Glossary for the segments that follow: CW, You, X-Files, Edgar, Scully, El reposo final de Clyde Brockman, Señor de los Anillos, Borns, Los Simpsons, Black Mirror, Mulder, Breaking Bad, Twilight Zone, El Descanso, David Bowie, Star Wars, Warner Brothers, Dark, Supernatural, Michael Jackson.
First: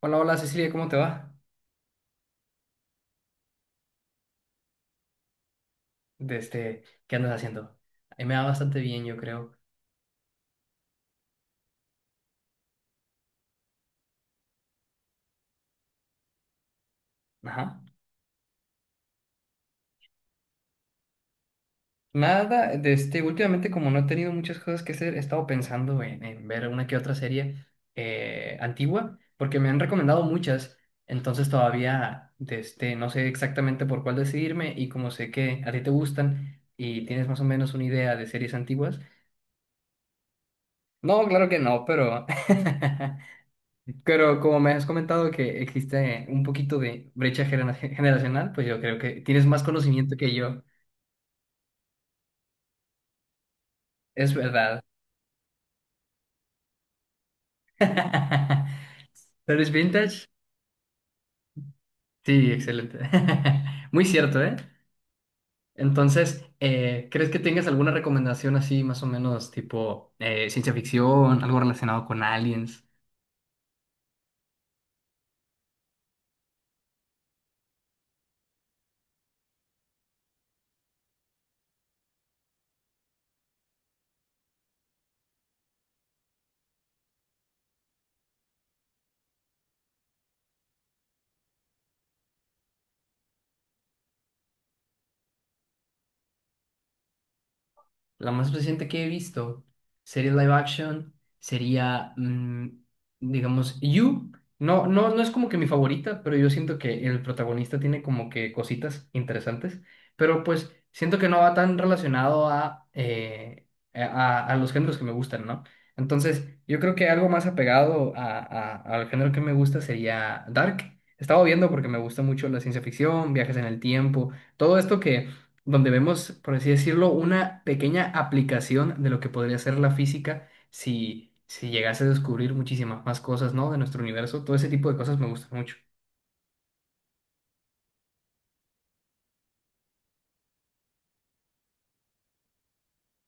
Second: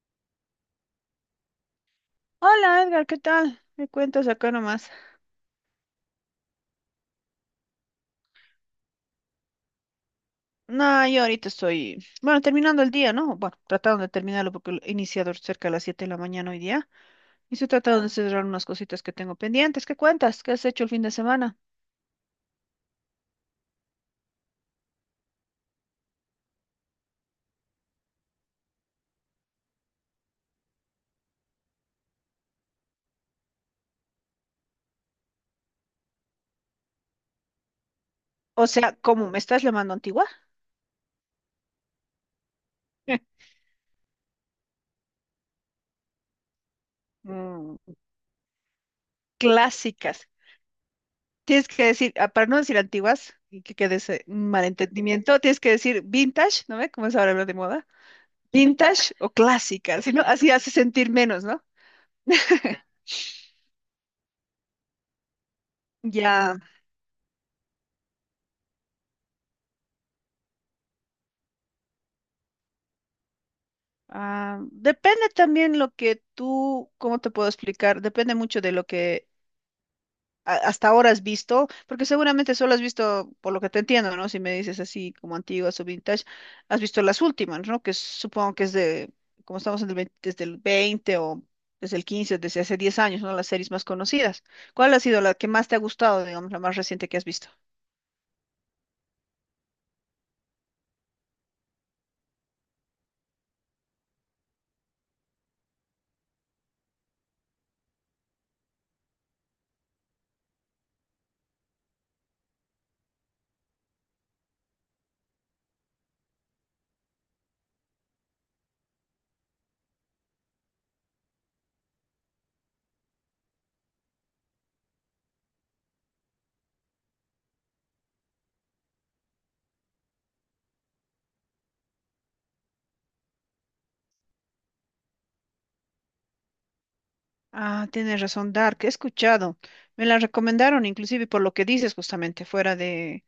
Hola, hola Cecilia, ¿cómo te va? Hola Edgar, ¿qué tal? Me cuentas acá nomás. ¿Qué andas haciendo? A mí me va bastante bien, yo creo. No, yo ahorita estoy, bueno, terminando el día, ¿no? Bueno, tratando de terminarlo porque lo he iniciado cerca de las 7 de la mañana hoy día. Y estoy Ajá. tratando de cerrar unas cositas que tengo pendientes. ¿Qué cuentas? ¿Qué has hecho el fin de semana? Nada, últimamente como no he tenido muchas cosas que hacer, he estado pensando en ver una que otra serie antigua, porque me han recomendado muchas, entonces todavía no sé exactamente por cuál decidirme, y como sé que a ti te gustan y tienes más o menos una idea de series O sea, antiguas. ¿cómo me estás llamando antigua? No, claro que no, pero pero como me has comentado que existe un poquito de brecha Mm, generacional, pues yo creo que tienes más conocimiento clásicas. que yo. Tienes que decir, ah, para no decir antiguas y que quede ese Es verdad. malentendimiento, tienes que decir vintage, ¿no ve? Como es ahora lo de moda. Vintage o ¿Pero es clásica, si no, vintage? así hace sentir menos, ¿no? Sí, excelente. Muy cierto, ¿eh? Entonces, Ya. ¿Crees que tengas alguna recomendación así, más o menos tipo ciencia ficción, algo relacionado con aliens? Ah, depende también lo que tú, ¿cómo te puedo explicar? Depende mucho de lo que hasta ahora has visto, porque seguramente solo has visto, por lo que te entiendo, ¿no? Si me dices así como antiguas o vintage, has visto las últimas, ¿no? Que supongo que es de, como estamos en el 20 desde el 20 o desde el 15, desde hace 10 años, ¿no? Las series más conocidas. ¿Cuál ha sido la que más te ha gustado, digamos, la más reciente que has visto? La más reciente que he visto, serie live action, sería, digamos, You. No, no es como que mi favorita, pero yo siento que el protagonista tiene como que cositas interesantes, pero pues siento que no va tan relacionado a, a los géneros que me gustan, ¿no? Entonces, yo creo que algo más apegado a, al género que me gusta sería Dark. Estaba viendo porque me gusta mucho la ciencia ficción, viajes en el tiempo, todo esto que donde vemos, por así decirlo, una pequeña aplicación de lo que podría ser la física si llegase a descubrir muchísimas más cosas, ¿no? De nuestro universo. Todo ese tipo de cosas me gustan mucho. Ah, tienes razón, Dark, he escuchado. Me la recomendaron, inclusive por lo que dices justamente, fuera de.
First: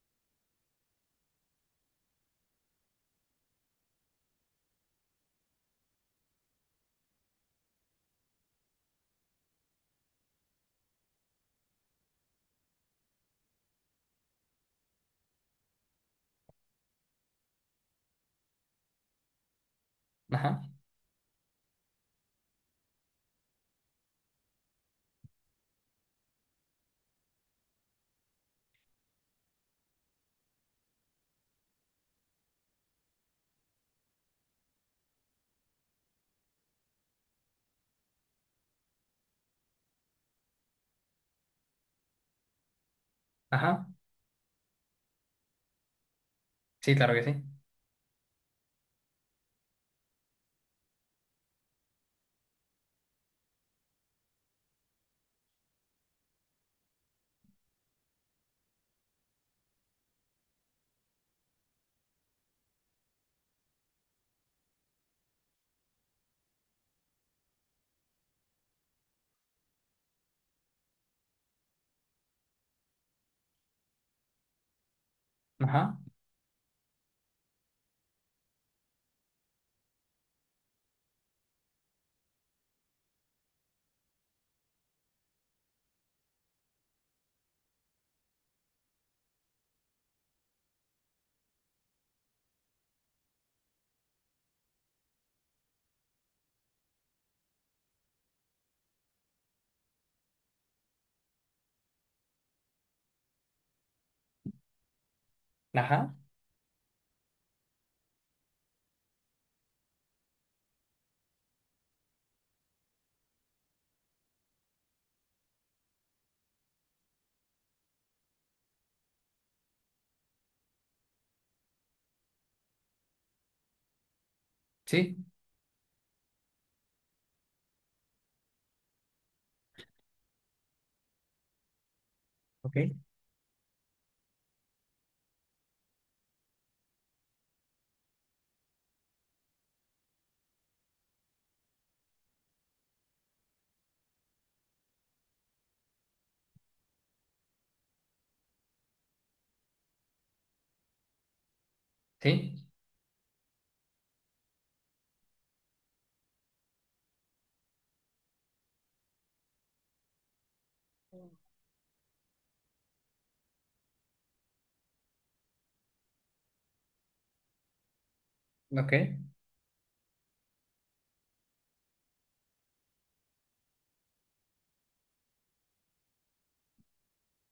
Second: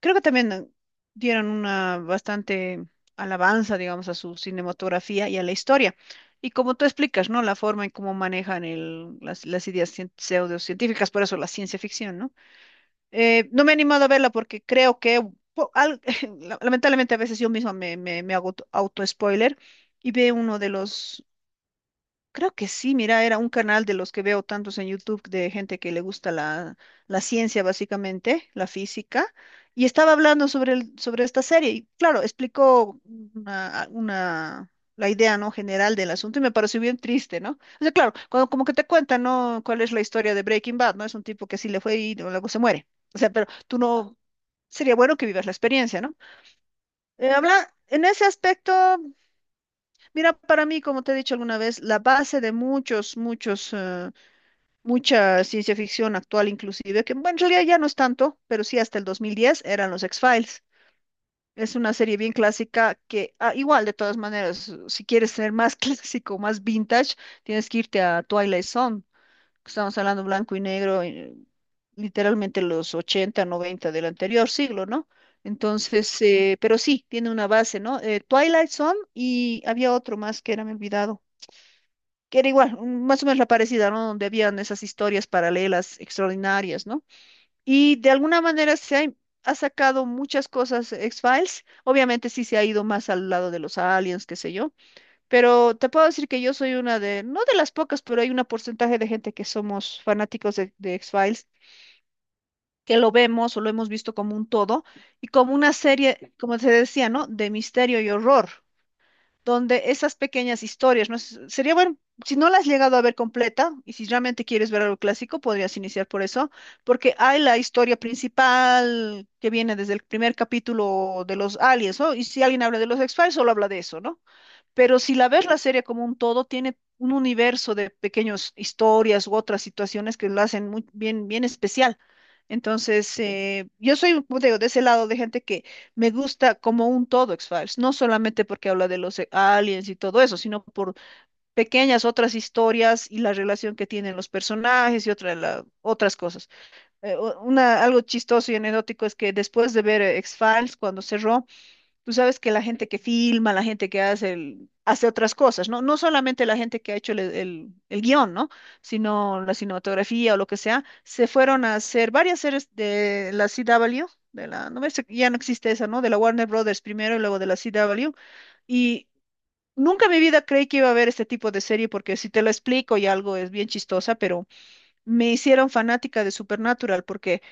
Creo que también dieron una bastante alabanza, digamos, a su cinematografía y a la historia. Y como tú explicas, ¿no? La forma en cómo manejan las ideas pseudocientíficas, por eso la ciencia ficción, ¿no? No me he animado a verla porque creo que, po- al- lamentablemente a veces yo misma me hago auto-spoiler y veo uno Ajá, de los. Creo que sí, mira, era un canal de los que veo tantos en YouTube de gente que le gusta la, la ciencia, básicamente, la física, y estaba hablando sobre, sobre esta serie, y claro, explicó una, una- la idea, ¿no? General del asunto, y me pareció bien triste, ¿no? O sea, claro, cuando, como que te cuentan, ¿no? cuál es la historia de Breaking Bad, ¿no? Es un tipo que sí le fue y luego se muere. O sea, pero tú ajá, no, sería bueno que vivas la experiencia, ¿no? sí, claro que sí. Habla, en ese aspecto. Mira, para mí, como te he dicho alguna vez, la base de muchos, muchos, mucha ciencia ficción actual inclusive, que bueno, en realidad ya no es tanto, pero sí hasta el 2010 eran los X-Files. Es una serie bien clásica que, ah, igual, de todas maneras, si quieres ser más clásico, más vintage, tienes que irte a Twilight Zone, que estamos hablando blanco y negro, literalmente los 80, 90 del anterior siglo, ¿no? Ajá, Entonces, pero sí, tiene una base, ¿no? Twilight Zone y había otro más que era, me he olvidado, que era igual, más o menos la parecida, ¿no? Donde habían esas historias paralelas extraordinarias, ¿no? Y de alguna manera se ha, ha sacado muchas cosas X-Files, obviamente sí se ha ido más al lado de los aliens, qué sé yo, pero te puedo decir que yo soy una de, no de las pocas, pero hay un porcentaje de gente que somos fanáticos de X-Files, que lo vemos o lo hemos visto como un todo y como una ajá, serie, como se decía, ¿no? De misterio y horror, donde esas pequeñas historias, ¿no? Sería bueno, si no las has llegado a ver completa, y si realmente quieres ver algo clásico, podrías iniciar por eso, porque hay la historia principal que viene desde el primer capítulo de los aliens, ¿no? Y si alguien habla de los X-Files, solo habla de eso, ¿no? Pero si sí, la ves la serie como un todo, tiene un universo de pequeñas historias u otras situaciones que lo hacen muy bien, bien especial. ok, Entonces, yo soy como te digo, de ese lado de gente que me gusta como un todo X-Files, no solamente porque habla de los aliens y todo eso, sino por pequeñas otras historias y la relación que tienen los personajes y otra, otras cosas. Una, algo chistoso y anecdótico es que después de ver X-Files, cuando cerró. Tú sabes que la sí, gente que filma, la gente que hace, hace otras cosas, ¿no? No solamente la gente que ha hecho el guión, ¿no? Sino la cinematografía o lo que sea, se fueron a hacer varias series de la CW, de la, no me sé, ya no existe esa, ¿no? De la Warner Brothers primero y luego de la CW. ok, Y nunca en mi vida creí que iba a haber este tipo de serie, porque si te lo explico y algo es bien chistosa, pero me hicieron fanática de Supernatural, porque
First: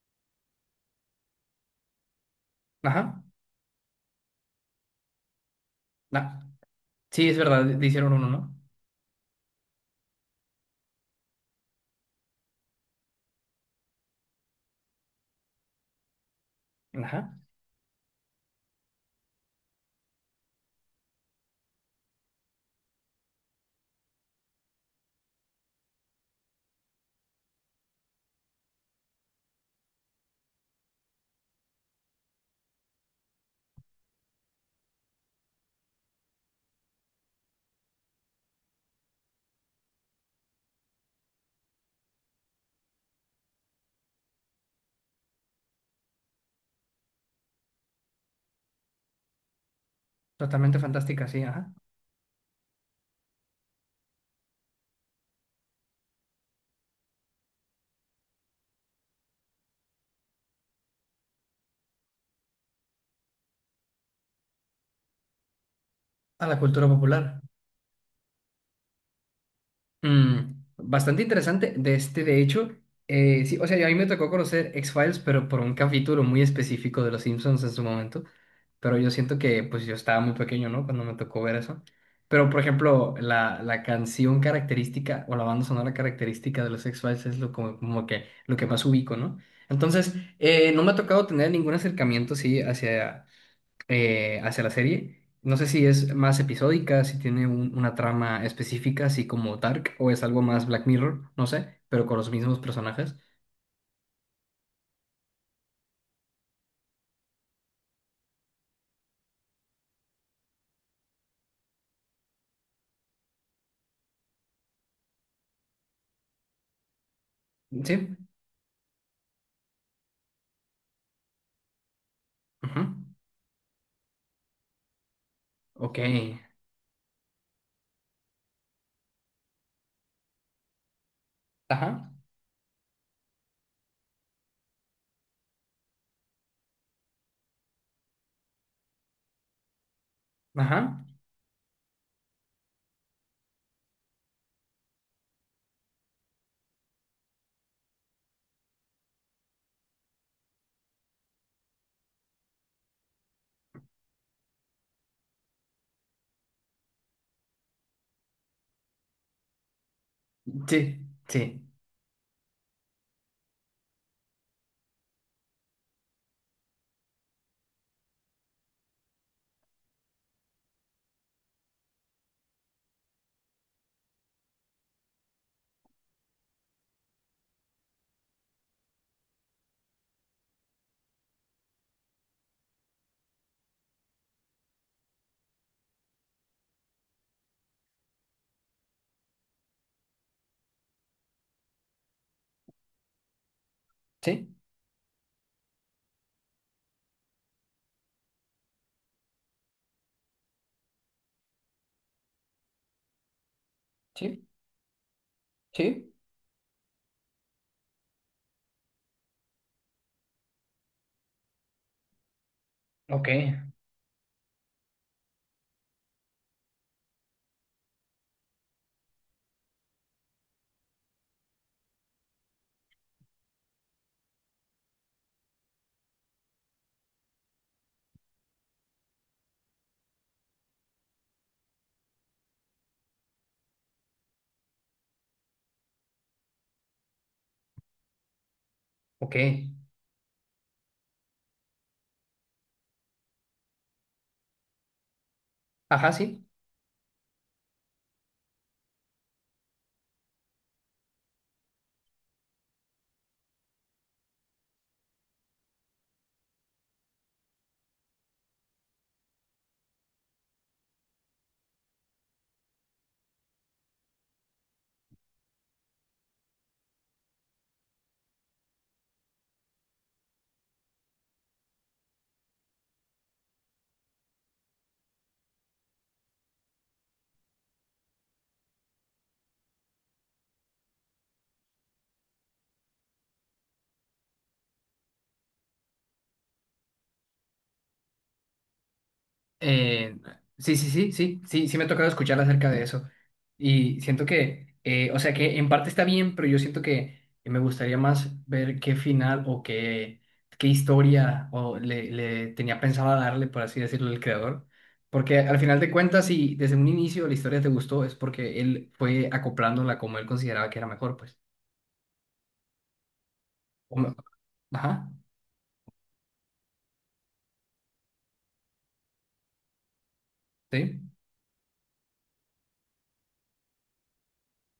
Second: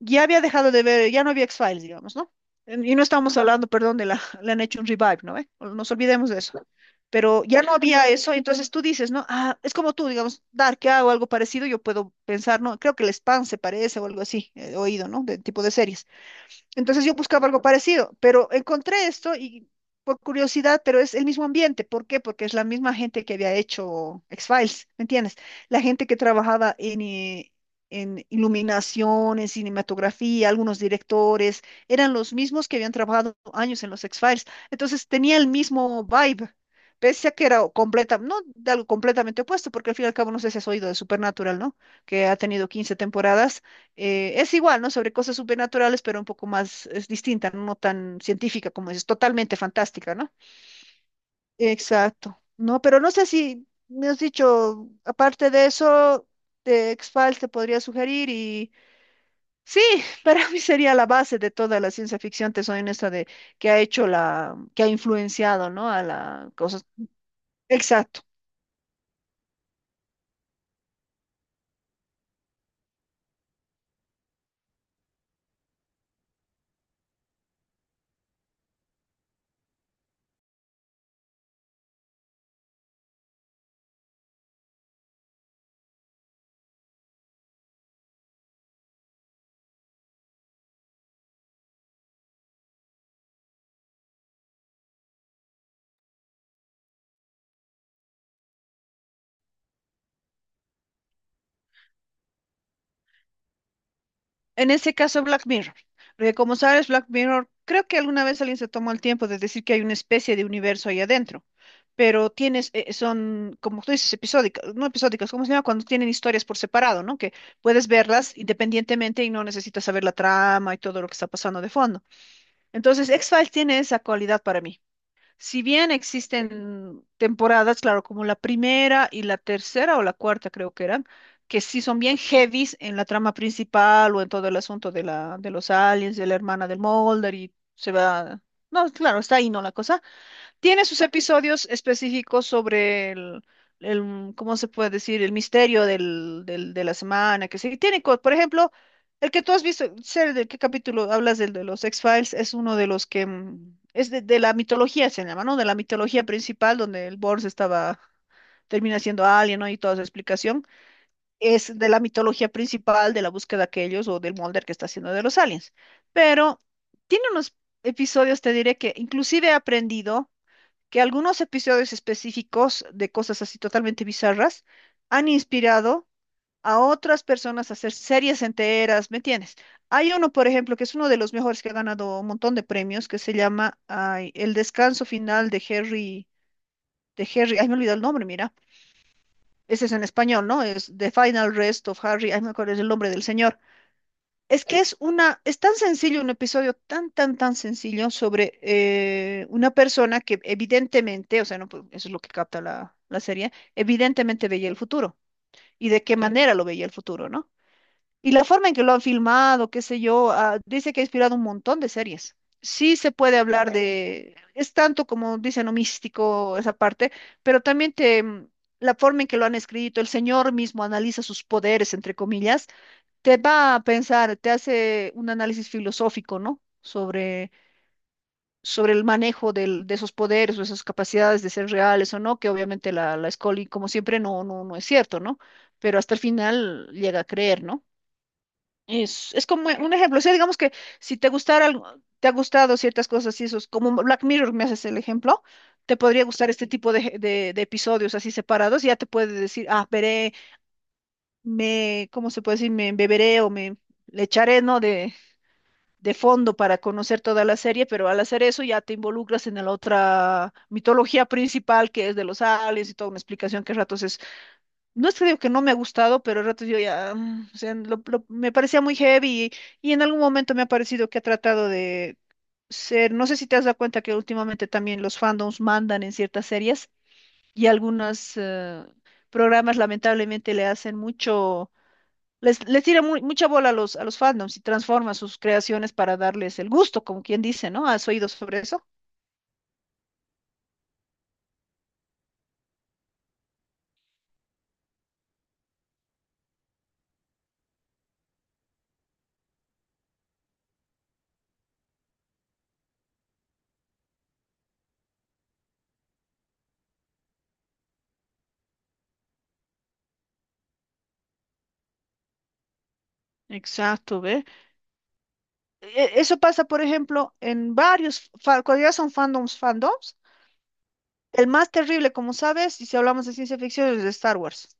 ya había dejado de ver, ya no había X-Files, digamos, ¿no? Y no ajá, estábamos hablando, perdón, de la, le han hecho un revive, ¿no? ve? Nos olvidemos de na- eso. sí, es Pero ya verdad, no le había hicieron uno, eso, ¿no? entonces tú dices, ¿no? Ah, es como tú, digamos, Dark, ¿qué hago? Algo parecido, yo puedo pensar, ¿no? Creo que el Spam se parece o algo así, he oído, ¿no? De tipo de series. Entonces yo Ajá, buscaba algo parecido, pero encontré esto y por curiosidad, pero es el mismo ambiente. ¿Por qué? Porque es la misma gente que había hecho X-Files, ¿me entiendes? La gente que trabajaba en iluminación, en cinematografía, algunos directores, eran los mismos que habían trabajado años en los X-Files. Entonces tenía el mismo vibe. Pese a que era completa, no de algo completamente opuesto, porque al fin y al cabo no sé si has oído de Supernatural, ¿no? Que ha tenido 15 temporadas, es igual, ¿no? Sobre cosas supernaturales, pero un poco más, es distinta, no tan científica como es, totalmente fantástica, ¿no? totalmente fantástica, sí, ajá. Exacto. No, pero no sé si me has dicho, aparte de eso, de X-Files te podría sugerir y sí, para mí sería la base de toda la ciencia ficción, te soy honesta, de que ha hecho la, que ha influenciado, ¿no? A A la la cosa. cultura popular. Exacto. Mm, bastante interesante de hecho, sí, o sea, a mí me tocó conocer X-Files, pero por un capítulo muy específico de Los Simpsons en su momento, pero yo siento que pues yo estaba muy pequeño, ¿no? Cuando me tocó ver eso. Pero, por ejemplo, la canción característica o la banda sonora característica de los X-Files es lo, como, como que, lo que más ubico, ¿no? Entonces, no me ha tocado tener ningún acercamiento, sí, hacia hacia la serie. No sé si es más episódica, si tiene una trama específica, así como Dark, o es algo más Black Mirror, no sé, pero con los mismos personajes. En ese caso, Black Mirror. Porque como sabes, Black Mirror, creo que alguna vez alguien se tomó el tiempo de decir que hay una especie de universo ahí adentro. Pero tienes, son, como tú dices, episódicas, no episódicas, ¿cómo se llama? Cuando tienen historias por separado, ¿no? Que puedes Sí. verlas independientemente y no necesitas saber la trama y todo lo que está pasando de fondo. Ajá. Entonces, X-Files tiene esa cualidad para mí. Si bien Ok. existen temporadas, claro, como la primera y la tercera o la cuarta creo que eran, que sí son Ajá. bien heavies en la trama principal o en todo el asunto de la, de los aliens, de la hermana del Mulder y se va... No, claro, está ahí, ¿no? La cosa. Tiene sus Ajá. episodios específicos sobre ¿cómo se puede decir? El misterio del, de la semana, que sí. Tiene, por ejemplo, el que tú has visto, sé de qué capítulo hablas del de los X-Files, es uno de los que es de la mitología, se llama, ¿no? De la mitología principal, donde el Borns estaba, termina siendo alien, ¿no? Y toda su explicación. Sí. Sí. Es de la mitología principal de la búsqueda de ellos o del Mulder que está haciendo de los aliens. Pero tiene unos episodios, te diré que inclusive he aprendido que algunos episodios específicos de cosas así totalmente bizarras han inspirado a otras personas a hacer series enteras, ¿me entiendes? Hay uno, por ejemplo, que es uno de los mejores que ha ganado un montón de premios, que se llama ay, El descanso final de Harry, ay, me olvidó el nombre, mira. Ese es en español, ¿no? Es The Final Rest of Harry, ay, me acuerdo es el nombre del señor. Sí. Es que es una, es tan sencillo, un episodio tan, tan, tan sencillo sobre una persona que evidentemente, o sea, no, pues, eso es lo que capta la, la serie, Sí. evidentemente veía el futuro y de Sí. qué Claro. manera lo veía el futuro, ¿no? Y la forma en que lo han filmado, qué sé yo, ah, dice que ha inspirado un montón de series. Sí se Ok. puede hablar de, es tanto como dicen, ¿no? místico esa parte, pero también te, la forma en que lo han escrito, el señor mismo analiza sus poderes, entre comillas, te va a pensar, te hace un análisis filosófico, ¿no? Sobre, sobre el manejo de esos poderes o esas capacidades de ser reales o no, que obviamente la, la Scully, como siempre, no, no, no es cierto, ¿no? Pero hasta el final llega a creer, ¿no? Ok. Es como un ejemplo, o sea, digamos que si te gustara algo, te ha gustado ciertas cosas y esos, como Black Mirror, me haces el ejemplo, te Ajá, podría sí. gustar este tipo de episodios así separados, y ya te puede decir, ah, veré, me, ¿cómo se puede decir? Me beberé o me le echaré, ¿no? De fondo para conocer toda la serie, pero al hacer eso ya te involucras en la otra mitología principal que es de los aliens y toda una explicación que a ratos es, no es que digo que no me ha gustado, pero a ratos yo ya, o sea, me parecía muy heavy y en algún momento me ha parecido que ha tratado de ser, no sé si te has dado cuenta que últimamente también los fandoms mandan en ciertas series y algunos programas lamentablemente le hacen mucho les tira mucha bola a los fandoms y transforma sus creaciones para darles el gusto, como quien dice, ¿no? ¿Has oído sobre eso? Eh, sí, sí, sí, sí, sí, sí, me ha tocado escuchar acerca de eso. Y siento que, o sea, que en parte está bien, pero yo siento que me gustaría más ver qué final o qué, qué historia o le tenía pensado darle, por así decirlo, el creador. Porque al final de cuentas, si desde un inicio la historia te gustó, es porque él fue acoplándola como él consideraba que era mejor, pues. O me- Exacto, ¿ve? Ajá, Eso pasa, por ejemplo, en varios, cuando ya son fandoms, fandoms, sí, el más terrible, como sabes, y si hablamos de ciencia ficción, es de Star Wars.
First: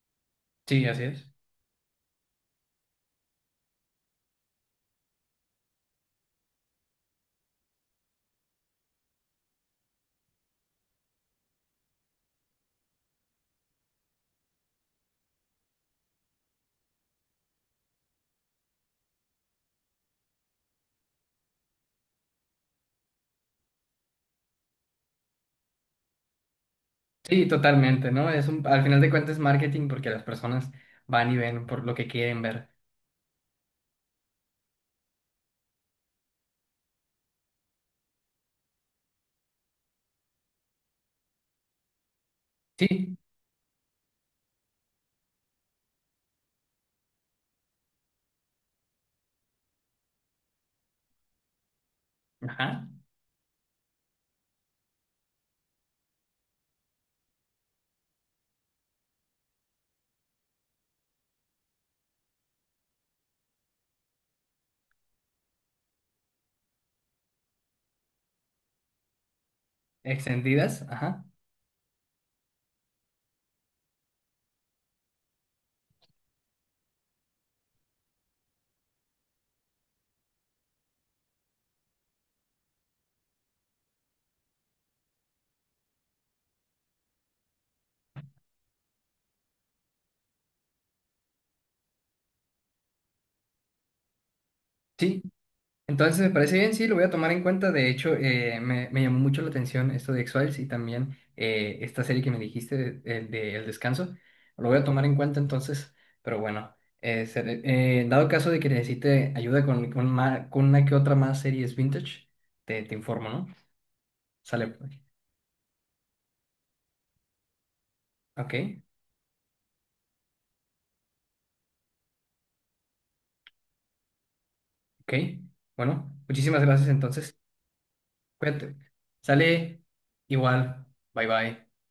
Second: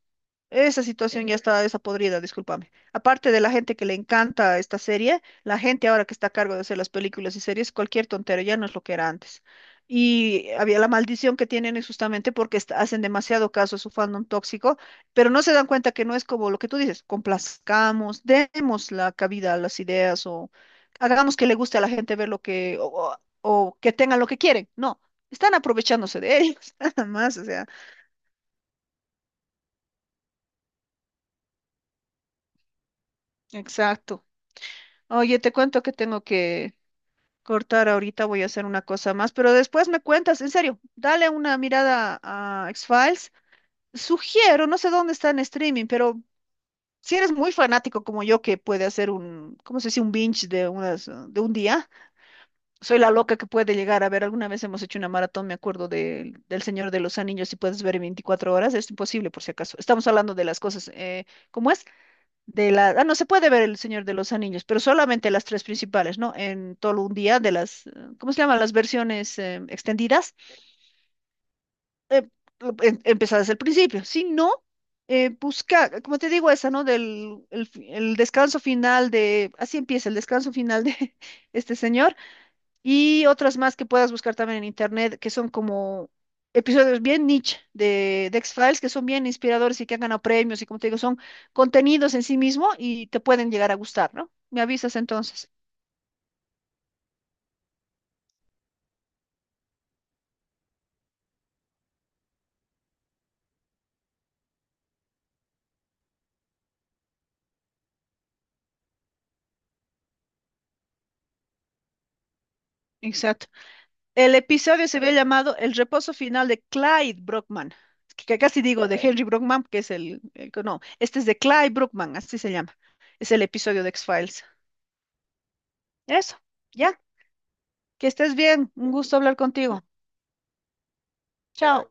Esa sí, así situación es. ya está esa podrida, discúlpame. Aparte de la gente que le encanta esta serie, la gente ahora que está a cargo de hacer las películas y series, cualquier tontero, ya no es lo que era antes. Y había la maldición que tienen es justamente porque hacen demasiado caso a su fandom tóxico, pero no se dan cuenta que no es como lo que tú dices, complazcamos, demos la cabida a las ideas o hagamos que le guste a la gente ver lo que, o, o o que tengan lo que quieren. No, están aprovechándose de ellos, nada más, o Sí, sea, totalmente, ¿no? Es un, al final de cuentas es marketing porque las personas van y ven por lo que quieren ver. exacto. Oye, te cuento que tengo que cortar ahorita, voy a hacer una cosa más, pero después me cuentas, en serio, dale una mirada a Sí, X-Files. Sugiero, no sé dónde está en streaming, pero si eres muy fanático como yo que puede hacer un, ¿cómo se dice? Un binge de unas, de un día. ajá, Soy la loca que puede llegar a ver, alguna vez hemos hecho una maratón, me acuerdo de, del Señor de los Anillos, si puedes ver en 24 horas, es imposible por si acaso. Estamos hablando de las cosas, ¿cómo es? De la, ah, no se puede ver El Señor de los Anillos, pero solamente las tres principales, ¿no? En todo un día de las, ¿cómo se llaman? Las versiones extendidas, extendidas, ajá, eh, empezar desde el principio. Si no, busca, como te digo, esa, ¿no? Del el, el descanso final de, así empieza el descanso final de este señor y otras más que puedas buscar también en internet, que son como episodios bien niche de X-Files, que son bien inspiradores y que han ganado premios, y como te digo, son contenidos en sí mismo y te pueden llegar a gustar, ¿no? Me avisas sí. entonces. Entonces me parece bien, sí, lo voy a tomar en cuenta. De hecho, me llamó mucho la atención esto de X-Files y también esta serie que me dijiste de El Descanso. Lo voy a tomar en cuenta entonces, pero bueno, dado caso de que necesite ayuda con una que otra más series vintage, te informo, Exacto. ¿no? El Sale, episodio pues. se había llamado El reposo final de Clyde Brockman, que casi Ok. digo de Henry Brockman, que es el que no, este es de Clyde Brockman, así se llama. Es el episodio de X-Files. Ok, bueno, Eso, muchísimas gracias ya, entonces. que estés bien, Cuídate. un gusto hablar contigo. Sale igual. Bye bye. Chao.